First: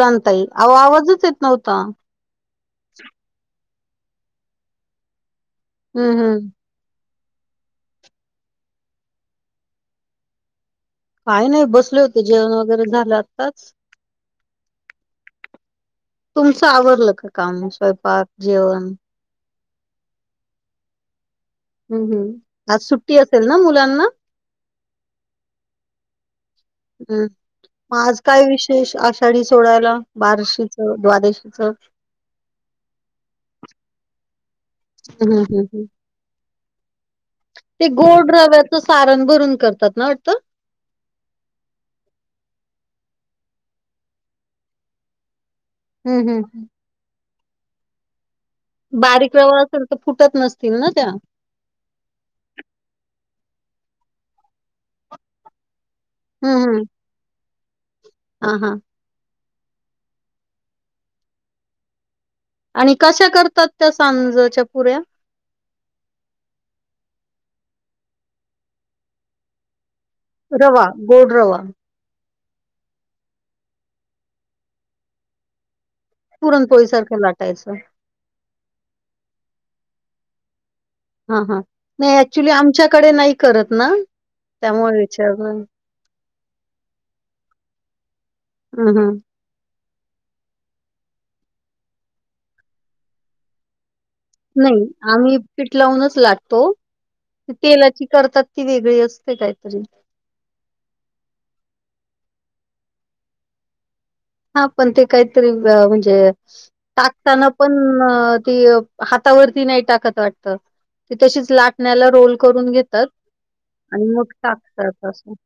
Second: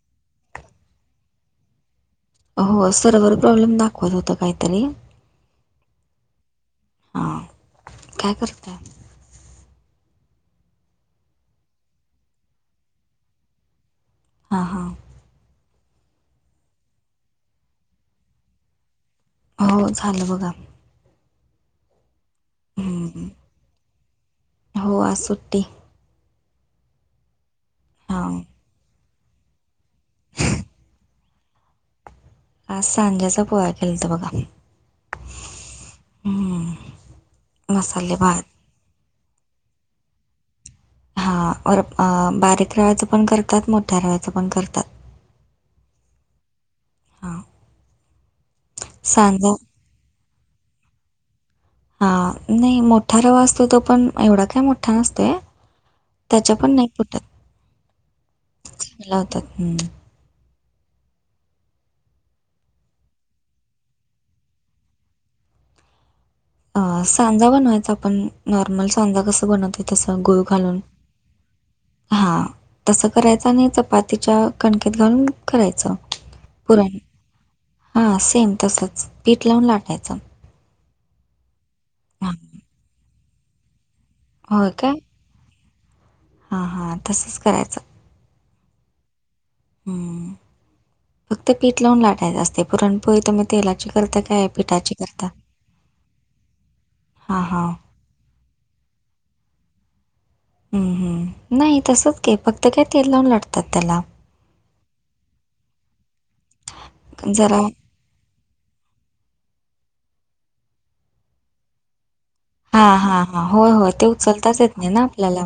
बोला ना ताई आओ आवाजच येत नव्हता. हो सर्वर प्रॉब्लेम दाखवत होत काही तरी. हम हम हा काय करतात? काय नाही बसले होते जेवण वगैरे झालं आत्ताच. हां हां. तुमचं आवरलं का, काम स्वयंपाक जेवण. हो झालं बघा. हम हम आज सुट्टी हम्म. असेल ना मुलांना. हो आज सुट्टी. हम मग आज हां काय विशेष आज. कडी सोडायला बारशीच द्वादशीचं. आज सांज्याचा पोळ्या केलत्या बघा. हम्म हम्म हम्म. ते मसाले गोड भात रव्याचं सारण भरून करतात ना वाटतं. हा बारीक रव्याचं पण करतात. मोठ्या रव्याचं पण करतात. हम्म हम्म हम्म. हां. बारीक सांजा रवा असेल तर फुटत नसतील ना त्या. हा नाही मोठा रवा असतो तो, पण एवढा काय मोठा नसतोय. हम्म त्यांच्या पण हम्म नाही फुटत. हा हा. लावतात हम. आणि कशा करतात, त्या सांजच्या पुऱ्या. सांजा बनवायचा, आपण नॉर्मल सांजा कसा बनव तो तसा गुळ घालून. रवा गोड रवा हा तसा करायचा, आणि चपातीच्या कणकीत घालून. करायचं पुरणपोळी पुरण सारखं लाटायचं हा सेम, तसंच पीठ लावून लाटायचं. हा हा नाही हां, ऍक्च्युली आमच्याकडे नाही करत ना, त्यामुळे विचारलं. हा हा तसंच करायचं. हम हम. हम हम फक्तं पीठ लावून लाटायचं असते. पुरणपोळी तुम्ही तेलाची करता. काय नाही पिठाची करता? आम्ही पिठ लावूनच लाटतो हां, हां. तेलाची करतात. ती वेगळी असते, काय तरी. हम हम नाही तसंच की, फक्त काय तेल लावून लाटतात त्याला. हा पण ते काहीतरी म्हणजे, टाकताना जरा पण. हा ती हातावरती नाही टाकत वाटतं, की तशीच लाटण्याला रोल करून हा घेतात हा हा होय होय आणि ते मग उचलताच येत नाही ना टाकतात असं. आपल्याला.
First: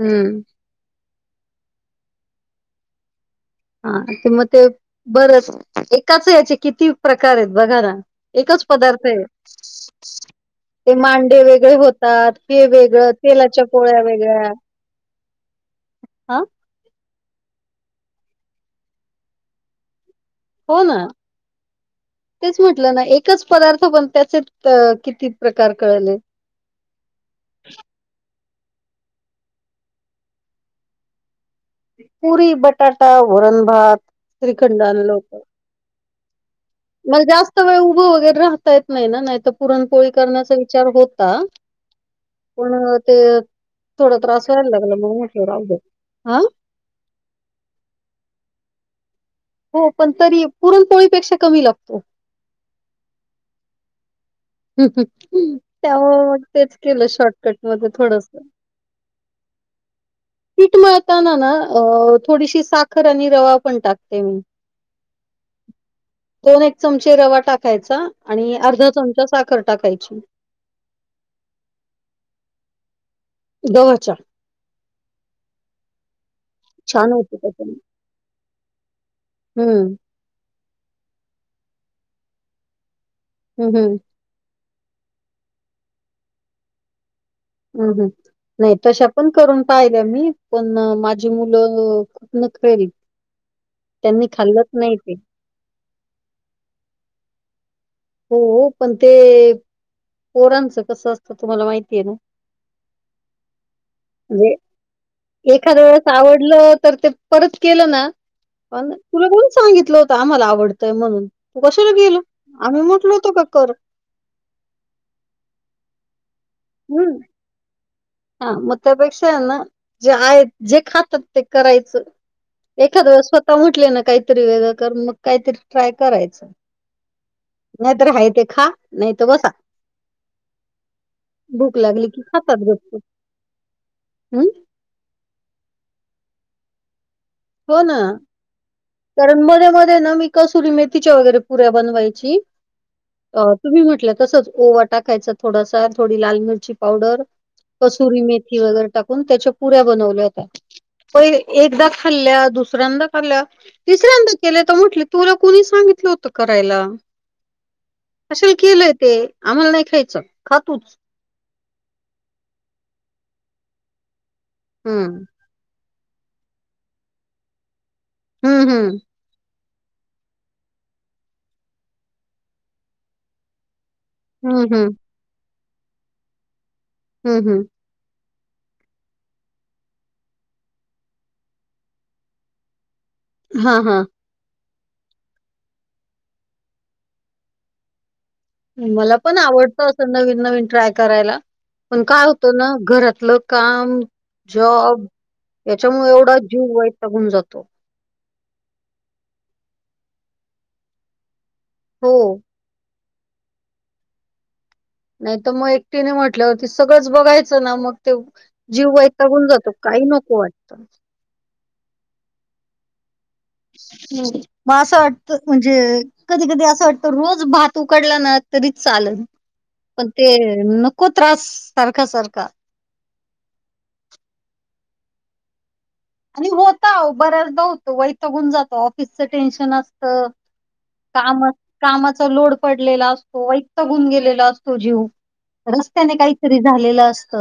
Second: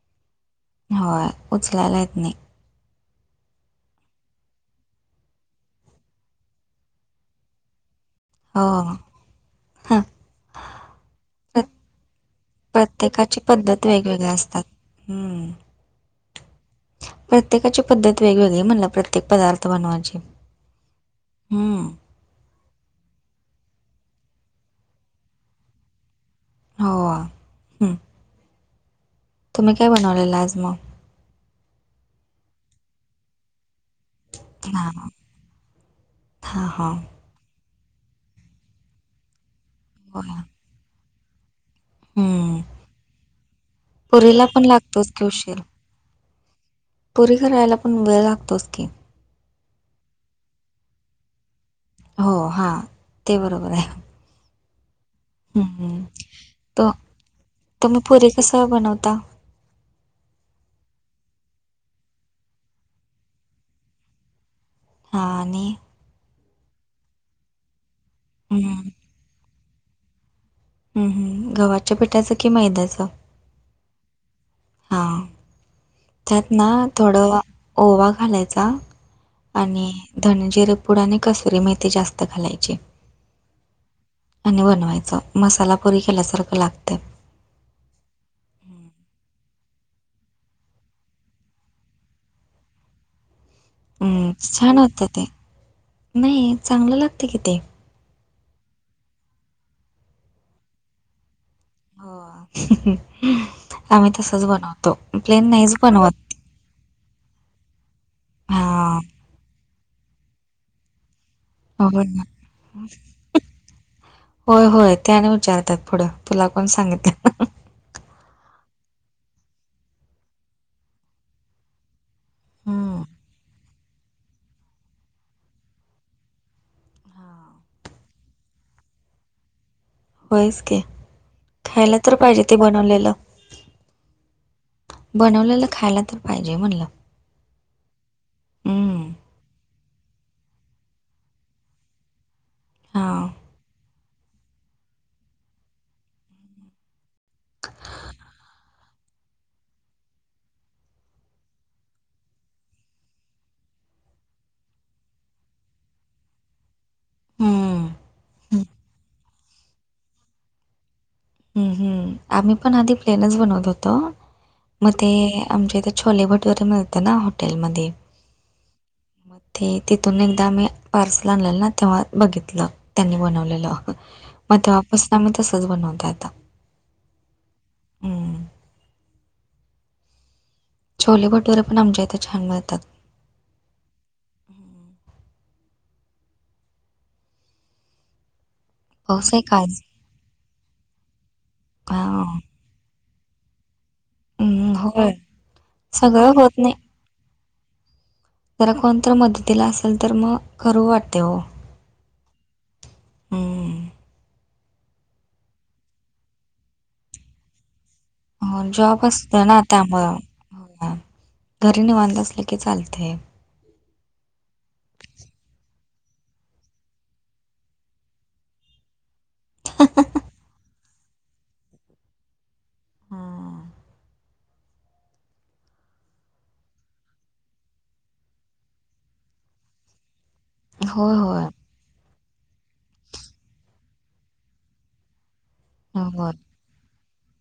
हं. होय उचलायला येत नाही. हा ते मग ते बरंच एकाच हेचे किती प्रकार आहेत बघा ना. एकच हो, पदार्थ ये. हां. ते मांडे प्र वेगळे होतात. ते वेगळं तेलाच्या पोळ्या वेगळ्या. हम. आ. प्रत्येकाची पद्धत वेगवेगळी आहे. म्हणलं प्रत्येक पदार्थ बनवायची. होय. हम्म. तेच म्हटलं ना एकच पदार्थ पण, त्याचे किती प्रकार कळले. हो हं. तुम्ही काय बनवलेला आज मग. पुरी बटाटा वरण भात श्रीखंड आणलं होतं. हा हा. जास्त वेळ उभं वगैरे राहता येत नाही ना. नाही तर पुरणपोळी होय. करण्याचा विचार होता. हं. पण ते थोडा पुरीला त्रास पण व्हायला लागला लागतोच मग की म्हणलं उशीर. राहू दे आ? पुरी करायला पण वेळ लागतोच की? हो पण तरी पुरणपोळीपेक्षा कमी लागतो. हो हां ते बरोबर हाय. ह ह त्यामुळे म तेच केलं शॉर्टकट मध्ये थोडसं. नवता [unintelligible] पीठ मळताना ना, अ थोडीशी साखर आणि रवा पण टाकते मी. ह आणि दोन एक चमचे रवा टाकायचा आणि अर्धा हं, चमचा साखर टाकायची. हम्म हम गव्हाच्या पिठाचं कि मैद्याचं? गव्हाच्या. हा त्यात ना छान होते थोडं त्याच्याने. ओवा घालायचा. आणि हं. धनजिरे पुूड आणि कसुरी मेथी जास्त घालायची. हम् हम् आणि बनवायचं मसाला पुरी केल्यासारखं लागतं. ह ह नाही तशा पण करून पाहिल्या मी, पण माझी मुलं खूप नखरेली. त्यांनी हम् खाल्लंच छान नाही होत ते, नाही चांगलं लागत कि ते. हो हो पण ते पोरांचं कसं असतं तुम्हाला माहित. हो आम्ही तसच बनवतो प्लेन नाहीच बनवत. ल तर ते परत केलं ना? पण हां. तुला कोणी सांगितलं होतं आम्हाला आवडतंय म्हणून तू कशाला हो केल? ना. होय होय ते आणि विचारतात पुढं तुला कोण सांगितल? हा मग त्यापेक्षा आहेना जे आहेत, जे खातात ते करायचं. हं, एखाद वेळेस स्वतः म्हटले ना काहीतरी वेगळं कर मग काहीतरी ट्राय करायचं. हां. नाहीत तर आहे ते खा नाहीत बसा. होयच की. भूक खायला लागली तर की पाहिजे ते खातात गपचूप. बनवलेलं. हमं बनवलेलं खायला तर पाहिजे म्हणलं. हो ना. हं, कारण मध्ये मध्ये ना मी कस्तुरी मेथीच्या वगैरे पुऱ्या बनवायची. हां. अ तुम्ही म्हटलं तसच ओवा टाकायच थोडासा थोडी लाल मिरची पावडर. कसुरी मेथी वगैरे टाकून त्याच्या पुऱ्या बनवल्या होत्या प एकदा खाल्या दुसऱ्यांदा खाल्या. तिसऱ्यांदा केलंय तर म्हटल तुला कोुणी सांगितलं होतं करायला? हम्म कशाला केलंय ते, आम्हाला नाही खायचं खातुच. आम्ही पण आधी प्लेनच बनवत होतो, मग ते हम्म आमच्या इथे छोले भटोरे मिळतना हॉटेलमध्ये. हम्म हम्म. मग ते तिथून ऐकदा आम्ही पार्सल आणलेलं ना तेव्हा बघितलं. त्यांनी बनवलेलंं मग हम्म हम्म तेव्हापासून आम्ही तसच बनवतो आता. हम् हम्. ह छोले भटुरे पण आमच्या इथे छान मिळतात. हा हा हं. मला पाऊस पण आहे का आज? आवडतं असं नवीन नवीन ट्राय करायला, पण काय हां. होतं ना घरातलं. काम, हं, जॉब होय. याच्यामुळे सगळं एवढा होत नाही. जीव वैतागून जातो. जरा कोणतर मदतीला असेल तर मग करू वाटते हो. हो. हम्म. नाही तर मग एकटीने म्हटल्यावरती सगळंच बघायचं ना मग. ते हो, जीव जॉब असतो वैतागून ना जातो, काही त्यामुळं. हो. नकोये. ना. घरी निवाांत असलं की चालतय. हं. मग असं वाटत म्हणजे, कधी कधी असं वाटतं रोज भात उकडला ना तरी चालल. पण ते नको त्रास, सारख सारखा. हा. आणि होता बऱ्याचदा होत वैतागून जातो, ऑफिसचं टेन्शन असत होय, होय. कामच. कामाचा लोड पडलेला असतो वैतागून गेलेला असतो जीव, रस्त्याने होय. काहीतरी झालेलं असत.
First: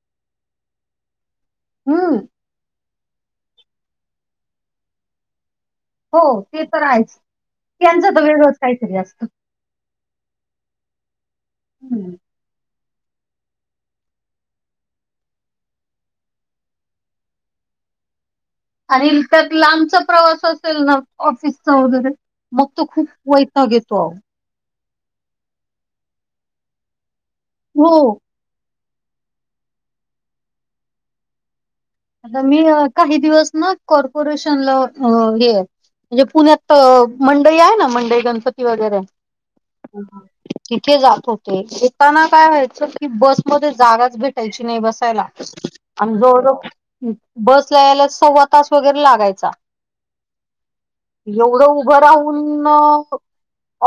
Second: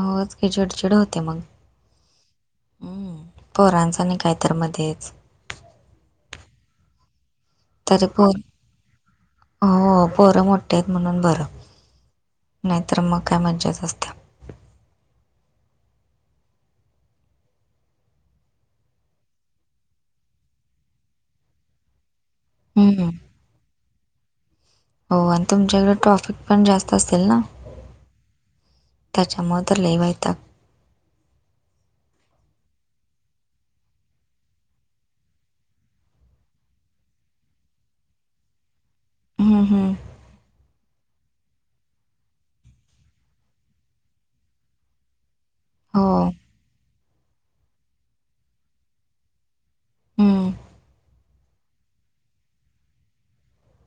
होच की चीडचिड होते मग. हम्म. हम्म पोरांच आणि काय तर मध्येच हो ते तर आहेच, तरी त्यांचा तर पोर वेगळंच काहीतरी असत हो पोरं मोठी हाईत म्हणून बरं हम्म नाहीतर मग काय मजाच असत्या. आणि तर लांबचा प्रवास असेल ना ऑफिसचा वगैरे. मग तो खूप हं, वैताग येतो. हो आणि तुमच्याकडे ट्रॉफिक पण जास्त असेल ना. हो. त्याच्या मूळं तर लई वैताग आता मी काही दिवस ना कॉर्पोरेशनला होतो हे. म्हणजे पुण्यात मंडई आहे ना, मंडई गणपती वगैरे. हं, हं. तिथे जात होते, येताना काय व्हायचं की बसमध्ये जागाच भेटायची नाही बसायला. हो. आणि जवळ जवळ बसला यायला सव्वा तास वगैरे लागायचा. हं. येवड उभं राहून म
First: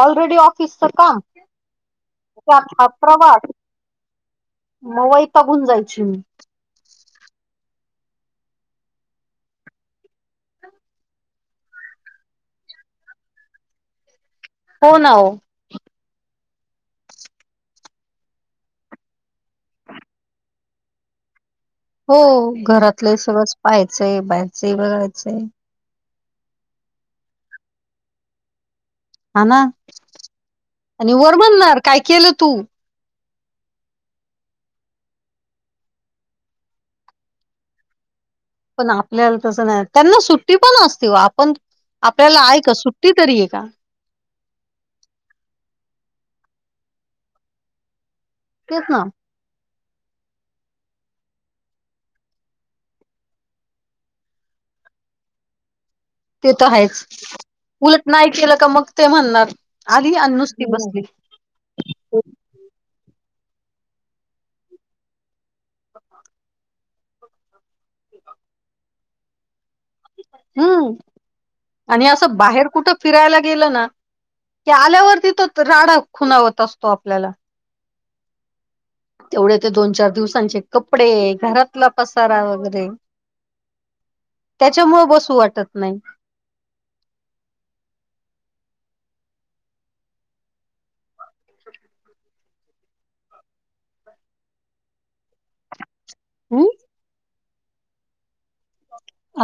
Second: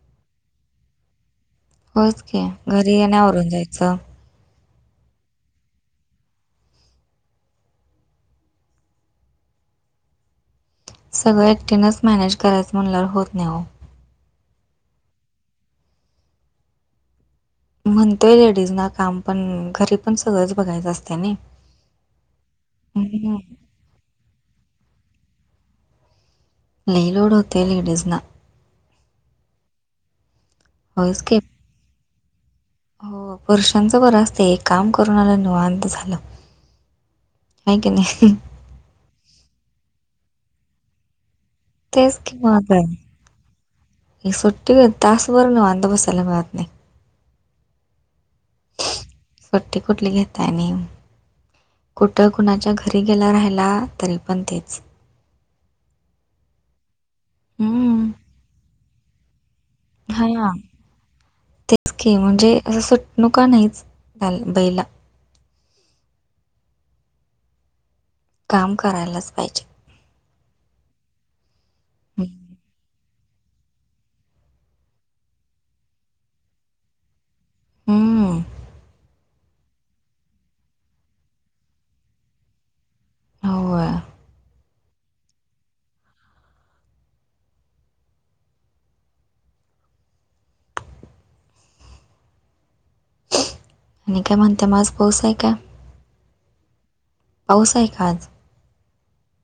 ऑलरेडी ऑफिसचं काम. होच की त्यात हा घरी येण्यावरून प्रवास जायचं. मग वैतागून जायची मी सगळं एकटीनच मॅनेज करायचं म्हणणावर होत नाही हो. हो ना ओ. म्हणतोय लेडीज ना काम पण, घरी पण सगळंच बघायचं असत ना. हो घरातलं सगळंच पाहायचंय बाहेरचंय बघायचंय. लई लोड होतंय, लेडीजना. हा ना आणि होयच वर की. म्हणणार काय केलं तू? हो वर्षांचं बरं असते एक काम करून आलं निवांत झालं. हाय की नाय अहं. पण आपल्याला तस नाही त्यांना सुट्टी पण असते आपण. तेच आपल्याला आहे का सुट्टी तरी आहे का? ह सुट्टी तासभर निवांत बसायला मिळत नाही तेस ना सूट्टी कुठली घेताय आणि. कुठं कुणाच्या घरी गेला राहयला तरी पण तेच. ते तर आहेच उलट हम्म. नाही केलं का मग ते म्हणणार आध आणि हां. नुसती बसली. तेच के म्हणजे असं नाहीच बैला. [inaudible] काम करायलाच पाहिजे. हम्म आणि असं बाहेर कुठं फिरायला गेलं ना की आल्यावरती तो राडा खुनावत असतो आपल्याला. हम्म. ते चार दिवसांचे कपडे घरातला पसारा वगैरे. होय. त्याच्यामुळे बसू वाटत नाही. आणि काय म्हणते मग आज पाऊस आहे काय? हम्म पाऊस आहे का आज?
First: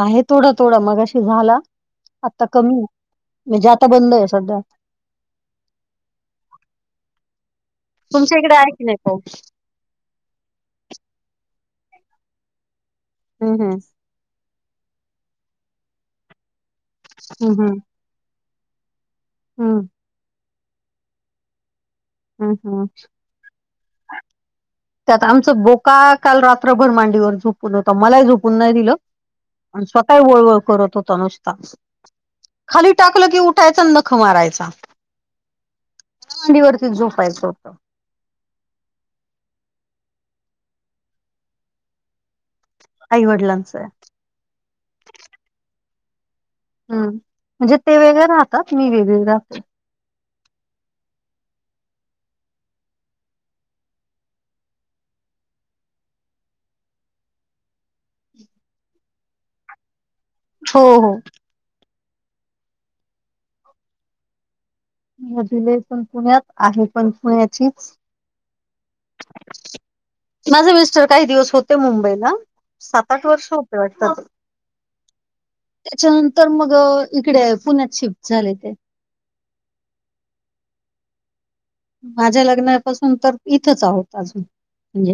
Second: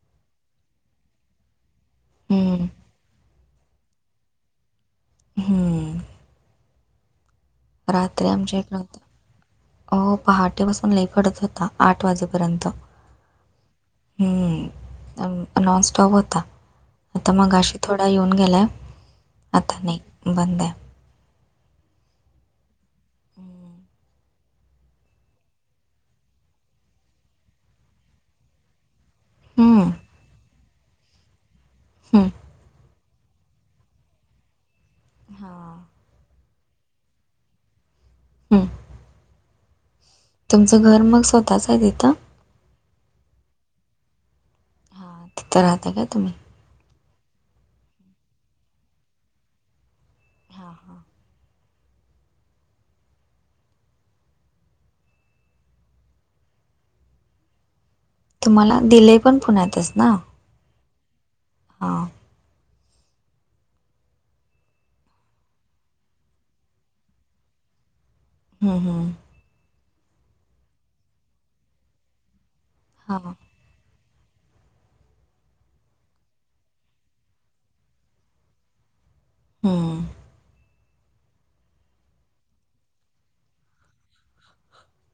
आहे थोडं थोडं मग अशी झाला आता हम्म. कमी हे. म्हणजे आता बंद आहे सध्या. हम्म. रात्री तुमच्या इकडे आमच्या आहे इकड की नाही होतं. पाऊस हो पहाटेपासून लई पडत होता, आठ वाजेपर्यंत. हम्म हम्म. हम्म नॉन स्टॉप होता आता हं, मगाशी हं, थोड येऊन गेलाय, आता हं, नाही बंद आहे. हम्म हम्म. [inaudible] त्यात आमच बोका काल रात्रभर मांडीवर झोपून होत, मलाही झोपून नाही दिलं. आणि हं, स्वतः वळ वळ करत होता नुसता हं. खाली टाकलं की उठायच आणि नखं मारायचा. हा. त्याला मांडीवरती झोपायचं होतं. हं. तुमचं घर मग स्वतःच आहे तिथं? आईवडिलांच आहे. तिथ राहता का तुम्ही? हम्म म्हणजे ते वेगळे राहतात मी वेगळी राहते. हा हा. तुम्हाला दिलय पण पुण्यातच ना? हो हो. हा. वधुलय पण पुण्यात, आहे पण पुण्याचीच. हम्म हम्म, हम्म माझे मिस्टर काही दिवस होते मुंबईला सात हां. आठ वर्ष ते वाटतं. त्याच्यानंतर मग इकडे, पुण्यात शिफ्ट झाले ते. हम. माझ्या लग्नापासून तर इथंच आहोत अजून म्हणजे.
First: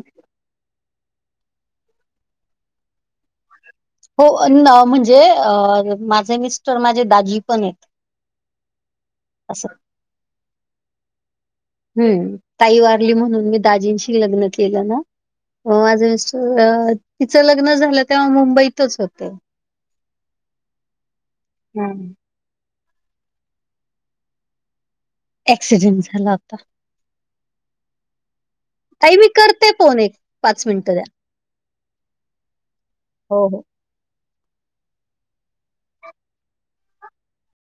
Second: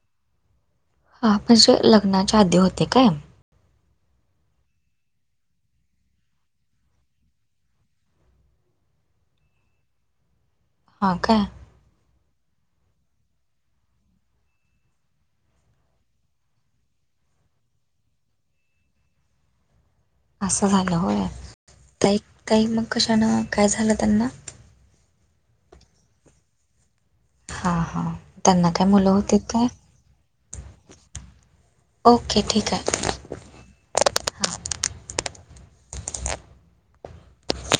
हा म्हणजे लग्नांच्या आधी होते काय. हो म्हणजे माझे मिस्टर माझे, दाजी पण येत. असं. हां काय. हम्म ताई वारली म्हणून, मी दाजींशी लग्न केलं ना. हो माझं मिस्टर तिचं लग्न झालं, तेव्हा मुंबईतच होते. असं झालं होय. हां. ताई ताई मग कशान काय झालं त्यांना. एक्सीडेंट झाला होता. हा हा त्यांना काय मुलं ताई मी होतीत काय. करते फोन एक मिनिटं द्या. ओके ठीक आहे. हो हो. हां.